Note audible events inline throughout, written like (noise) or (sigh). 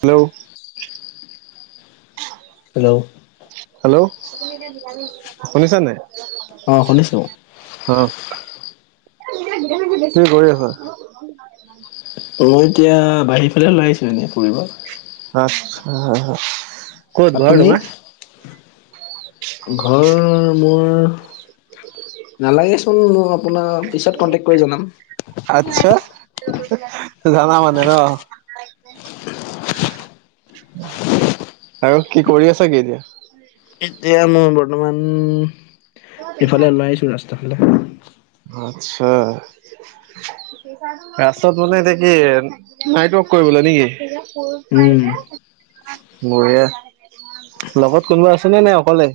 Hello? Hello? Hello শুনিছা নাই? অ', শুনিছো। অ', কি কৰি আছা? (inaudible) মই এতিয়া বাহিৰ ফালে ওলাই আহিছিলো এনেই ফুৰিব। আচ্ছা, ক'ত ঘৰ তুমি তোমৰ? ঘৰ মোৰ নালাগেচোন মই আপোনাক পিছত কণ্টেক্ট কৰি জনাম। আচ্ছা, জানা মানে ন'? আৰু কি কৰি আছা কি এতিয়া? এতিয়া মই বৰ্তমান ইফালে ওলাই আহছো ৰাস্তা ফালে। আচ্ছা। ৰাস্তাত মানে এতিয়া কি নাইট ৱৰ্ক কৰিবলৈ উম নেকি? বঢ়িয়া, লগত কোনোবা আছেনে নে অকলে?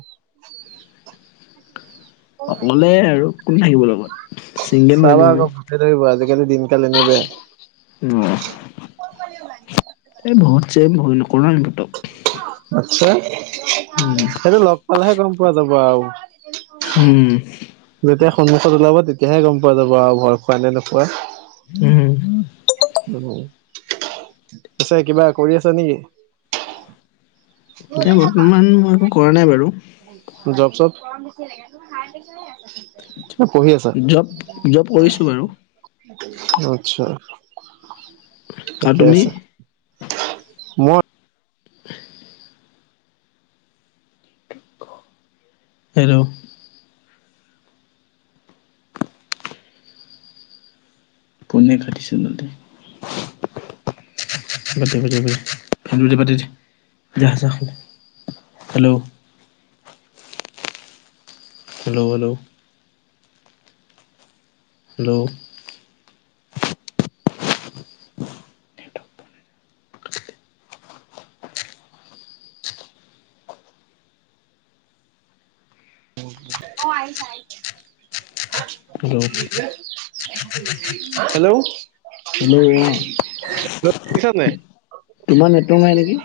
অকলে আৰু কোন থাকিব লগত। চিংগেল মানুহ চাবা আমি আকৌ ভূতে ধৰিব আজিকালি দিনকাল এনেই বেয়া। অ', এই ভূত-চোট ভয় নকৰো ভূতক। আচ্ছা, উম সেইটো লগ পালেহে গ'ম পোৱা যাব আও। উম। যেতিয়া সন্মুখত ওলাব তেতিয়াহে গ'ম পোৱা যাব আৰু ভয় খোৱা নে নোখোৱা? উম। পছে কিবা কৰি আছো নে কি? এতিয়া বৰ্তমান মই একো কৰা নাই বাৰু। Job soap? নে পঢ়ি আছা? জব জব কৰিছো বাৰু আত্ছা, আৰু ঠিকেই তুমি আছে। মই (inaudible) হেল্ল'? কোনে কৰিছে নো তাইক? (unintelligible) যা যা hello? Hello, hello? Hello? (unintelligible) Hello, hello hello অ শুনিছা নে নাই? তোমাৰ নেটৱৰ্ক নাই নেকি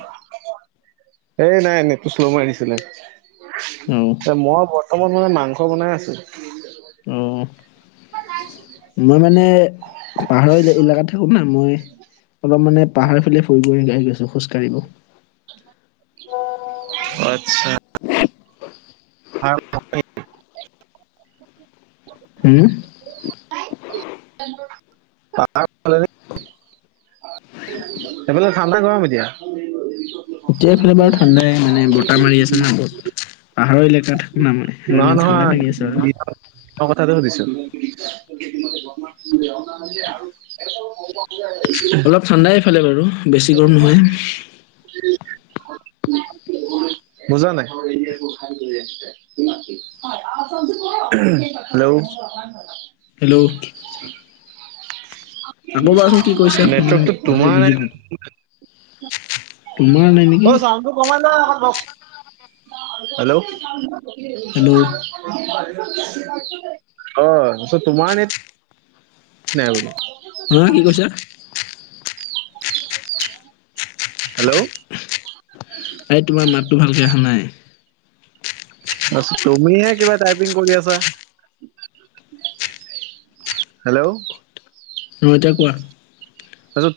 এ নাই নেট তো শ্লো মাৰি দিছিলে। অ মই বৰ্তমান মানে মাংস বনাই আছো। উম। (unintelligible) মই মানে পাহাৰৰ ইলাকাত থাকোঁ না, মই অলপ মানে পাহাৰ ফালে ফুৰিব আহি আছো খোজ কাঢ়িব। অ', আচ্ছা। আৰু হুম (unintelligible) (unintelligible) সফালে ঠাণ্ডা নে গৰম এতিয়া? এতিয়া এইফালে বাৰু ঠাণ্ডাই মানে বতাহ মাৰি আছে ন বহুত, পাহাৰৰ এলেকা থাকো না মই। নহয়, সেইকাৰণে ঠাণ্ডা নহয় লাগি আছে আৰু দিন কথাটো সুধিছো? (unintelligible) ঠাণ্ডাই এফালে বাৰু। বেছি গৰম নহয় উ, উম (unintelligible) বুজা নাই। হেল্ল'? হেল্ল'? (inaudible) আকৌ কোৱাচোন কি কৰিছা শুন নেটৱৰ্কটো ভালকে তোমাৰ নাই। বুজি পুৱানাই। নেকি হেল্ল'? অ', হেল্ল' তোমাৰ নেট নেল। হা কি কৈছা? (inaudible) হেল্ল'? আই তোমাৰ মাতটো ভালকৈ আহা নাই। তুমিহে কিবা টাইপিং কৰি আছা। হেল্ল'? অ', এতিয়া কোৱা?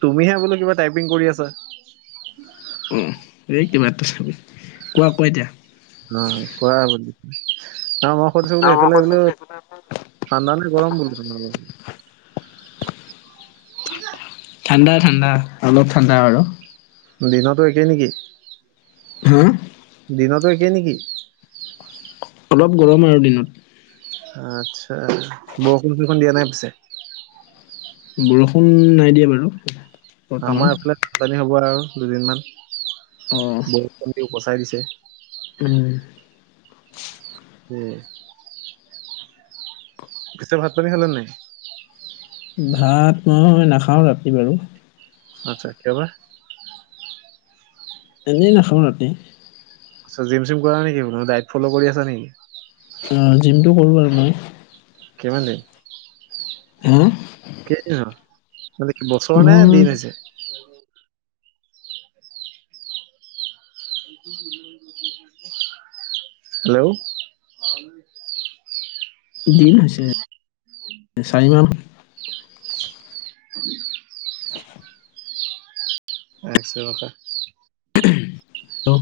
তুমি বুলো কিবা টাইিং কৰি আছা। অ', এই কিবা এটা চাবি, কোৱা কোৱা এতিয়া? অ', কোৱা বুলি, মই সুধিছো বোলো সফালে বোলো ঠানণ্ডানে গৰম তোমালোকৰ? ঠাণ্ডা ঠাণ্ডা, অলপ ঠাণ্ডা আৰু। দিনতো একেই নে কি? হা? দিনতো একে নেকি? অলপ গৰম আৰু দিনত। আচ্ছা, বৰষুণ -চৰষুণ দিয়া নাই পিছে? বৰষুণ নাই দিয়ে বাৰু। বৰ্তমান আমাৰ এইফালে বানপানী হ'ব আৰু দুদিন মান, অ বৰষুণ দি উপচাই দিছে। উম। উম। পিছে ভাত পানী খালে নাই? ভাত মই নাখাওঁ ৰাতি বাৰু। আচ্ছা, কিয় বা? এনেই নাখাওঁ ৰাতি। আচ্ছা, জিম-চিম কৰা নেকি ডাইট ফল কৰি আছা নেকি? উম জিমটো কৰো আৰু মই। কিমান দিন? উম্, কেইদিন হ'ল, বছৰ নে মোৰ দিন হৈছে? হেল্ল'! (unintelligible) দিন হৈছে, চাৰিমান (unintelligible) এক্স ইউ ভাষা! ত'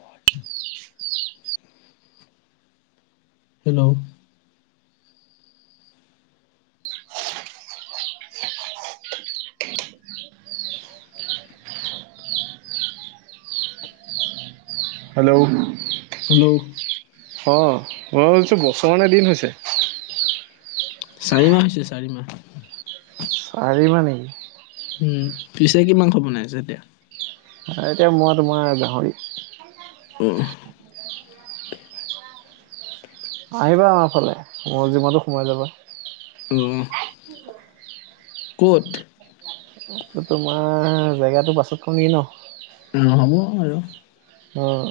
(unintelligible) হেল্ল'! হেল্ল'! হেল্ল'! অ'মই ভাবিছোঁ, বছৰ নে দিন হৈছে! চাৰি মাহ হৈছে, চাৰি মাহ। চাৰি মাহ নেকি? উম্, পিছে কি মাংস বনাইছে এতিয়া? এতিয়া মই তোমাৰ গাহৰি। উম্, আহিবা আমাৰ ফালে, মোৰ জিমতো সোমাই যাবা। উম্, ক'ত? এই তোমাৰ জেগাটো পাছত কম নেকি ন! অ', হ'ব আৰু। অ',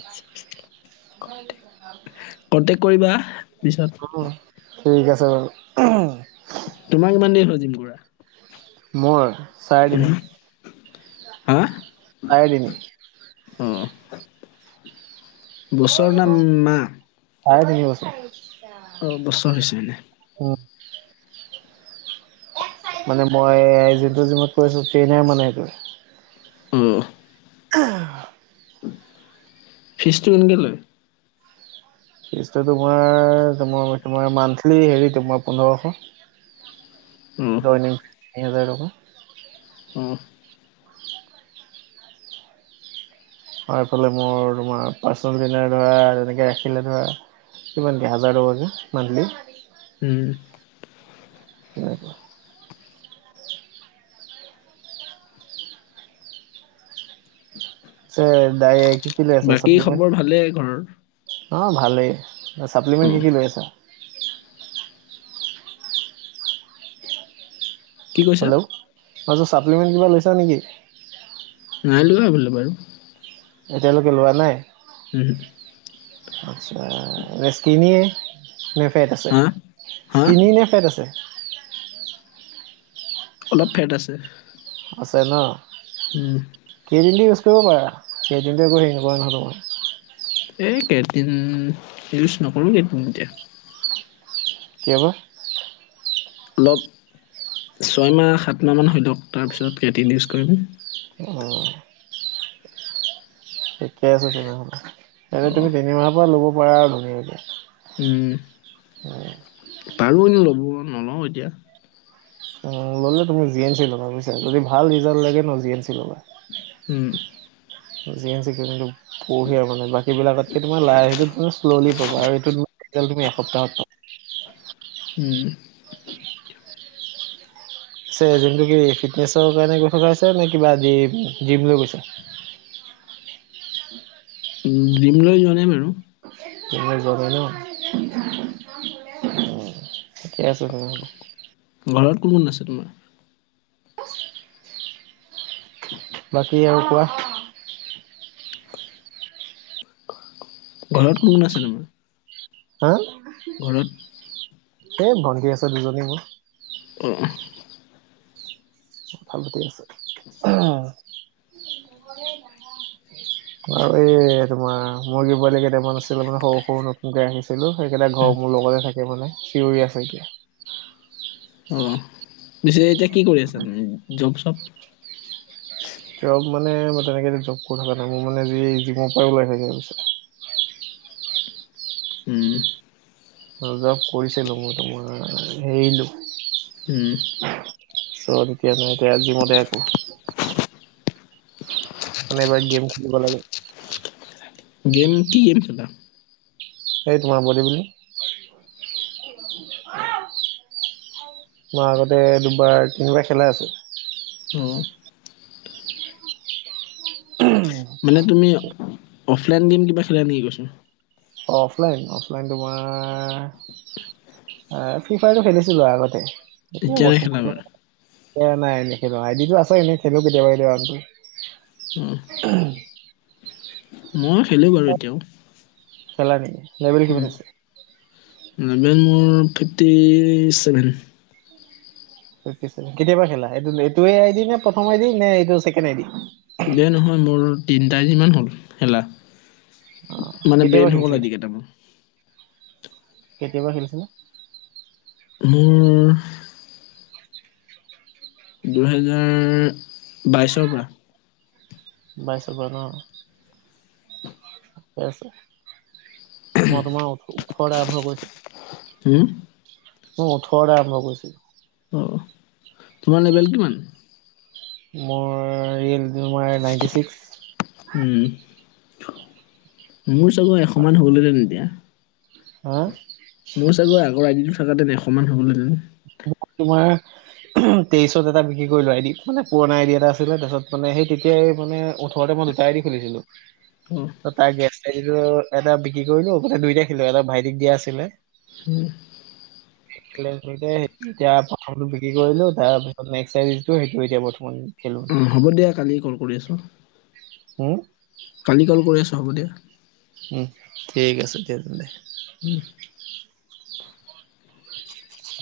আচ্ছা। (unintelligible) কন্তেক কৰিবা পিছত। ন, ঠিক আছে বাৰু! তোমাৰ কিমান দিন হ'ল, জিম কৰা। মোৰ, চাৰেতিনি। চাৰে তিনি। উম্। বছৰ নে মাহ! চাৰে তিনি বছৰ। অ', বছৰ হৈছে মানে। উম্। মানে মই যিটো জিমত কৰি আছোঁ, ট্ৰেইনাৰ মানে সেইটো। অ', অ', ফিছটো কেনেকে লয়? ফিচটো তোমাৰ, তোমাৰ তোমাৰ মান্থলি হেৰি তোমাৰ পোন্ধৰশ। অ', জইনিং তিনিহেজাৰ টকা। উম্। আৰু এইফালে মোৰ তোমাৰ পাৰ্চনেল তোমাৰ তেনেকে ধৰা, তেনেকে ৰাখিলে ধৰা কিমান কে, হাজাৰ টকা কে মান্থলী। উম্। তেনেকোৱা। চে দায় এ বাকী খবৰ ভালেই ঘৰৰ? অ' ভালেই। চাপ্লিমেণ্ট কি অ', কি লৈ আছা? কি কৈছা? হেল্ল', অ বোলো চাপ্লিমেণ্ট কিবা লৈছা নে কি? নাই লোৱা সেইবিলাক বাৰু। এতিয়ালৈকে লোৱা নাই? উমহু। আচ্ছা স্কিনিয়ে নে ফেট আছে হা? হা? স্কিনি নে ফেট আছে? অলপ ফেট আছে। আছে ন। উম। ক্ৰিয়েটিনটো ইউজ কৰিব পাৰা ক্ৰিয়েটিনটো একো হেৰি নকৰে নহয় তোমাৰ। এই ক্ৰিয়েটিন ইউজ নকৰো ক্ৰিয়েটিন এতিয়া। কিয় বা? অলপ ছয়মাহ সাত মাহমান হয় লওক তাৰপিছত ক্ৰিয়েটিন ইউজ কৰিম। অহ'। ঠিক আছে তেনেহলে, তেনে অ তুমি তিনিমাহৰ পৰা ল'ব পাৰা আৰু ধুনীয়াকৈ। উম পাৰো এনে লব, নলওঁ এতিয়া। উম ল'লে তুমি জি এন চি ল'বা বুজিছা যদি ভাল ৰিজাল্ট লাগে ন জি এন চি ল'বা। উম। জি এন চি ক্ৰিয়েটিনটো বঢ়িয়া মানে বাকী বিলাকতকে তোমাৰ লাই সেইটো শ্ললি পাবা আৰু এইটো ৰিজাল্ট তুমি এসপ্তাহত পাবা। উম। পিছে জিমটো কি ফিটনেছৰ কাৰণে গৈ থকা হৈছে নে কিবা দিম ড্ৰীম লৈ গৈছা? উম ড্ৰীম লৈ যোৱা নাই বাৰু। ড্ৰীম লৈ যোৱা নাই ন, উম ঠিকে আছে তেনেহ'লে। ঘৰত কোন কোন আছে তোমাৰ? বাকী আৰু কোৱা। ঘৰত কোন কোন আছে তোমাৰ? হা ঘৰত এই ভণ্টী আছে দুজনী মোৰ। উম কথা পাতি আছে অ'। (unintelligible) আৰু এই তোমাৰ মুৰ্গী পোৱালি কেইটামান আছে মানে সৰু সৰু ন। যে আনিছিলো সেইকেইটা ঘৰ উম মোৰ লগতে থাকে মানে চিঞৰি আছে এতিয়া। অহ' পিছে এতিয়া কি কৰি আছা তুমি জব চব? জব মানে মই তেনেকৈ জব কৰি থকা নাই মোৰ মানে যি জিমৰ পৰাই ওলাই থাকে অ পিছে উম জব কৰিছিলো মই তোমাৰ এৰিলো উম চ এতিয়া, এতিয়া জিমতে আছো। মানে এবাৰ গেম খেলিব লাগে। গেম কি গেম খেলা? এ তোমাৰ বডীজনী মই আগতে দুবাৰ তিনিবাৰ খেলা আছে উম মানে তুমি অফলাইন গেম কিবা খেলা নেকি কৈছো অঁ অফলাইন অফলাইন তোমাৰ এ ফ্ৰী ফায়াৰটো খেলিছিলো আগতে এটো এতিয়া নেখেলা বাৰু বৰ্তমানলৈ নাই এনে নেখেলোঁ আইডীটো আছে এনে খেলো কেতিয়াবা অ কেতিয়াবা আ (unintelligible) মই খেলো বাৰু এতিয়াও খেলা নেকি লাবেল কিমান উম আছে লেভেল মোৰ ফিফটি ছেভেন ফিফটি চেভেন কেতিয়া পা খেলা এইটো এইটোৱে আইদি নে প্ৰথম আই দি নে এইটো ছেকেণ্ড আই দি দে নহয় মোৰ তিনটা আই ডি মান হ'ল খেলা অ মানে কেতিয়াবা বেইন হৈ গ'ল আই খেলিছিলা দি কেইটা মোৰ কেতিয়া পা খেলিছিলা মোৰ দুহেজাৰ বাইশৰ পৰা বাইছৰ পা ন ঠিকে আছে মই তোমাৰ ও ওঠৰতে আৰম্ভ কৰিছো হোম মোৰ ওঠৰত আৰম্ভ কৰিছো অ তোমাৰ লেবেল কিমান মোৰ ৰিল তোমাৰ নাইনটি ছিক্স উম মোৰ চাগৈ এশ মান হল হেতেন এতিয়া হা মোৰ চাগৈ আগৰ আইডীটো থাকাহেতেন এশমান হ'লহেতেন তোমাৰ উম তেইছত এটা বিক্ৰী কৰিলোঁ আই ডি মানে পুৰণা আই ডি এটা আছিলে তাৰপাছ মানে সেই তেতিয়াই মানে ওঠৰতে মই দু দুটা আই ডি খুলিছিলো অ' ত তাৰ গেছটা দিলো এটা বিক্ৰী কৰিলো মানে দুইটাই খেলো এটা ভাইটিক দিয়া আছিলে গতিকে সেটো এতিয়া প্ৰথমতো বিক্ৰী কৰিলো তাৰপিছত নেক্সট আই ডি টো সেইটো এতিয়া বৰ্তমান খেলো। অঁ হ'ব দিয়া কালি কল কৰি আছোঁ উম, কালি কল কৰি আছোঁ হ'ব দিয়া উম ঠিক আছে দিয়া তেন্তে উম (unintelligible)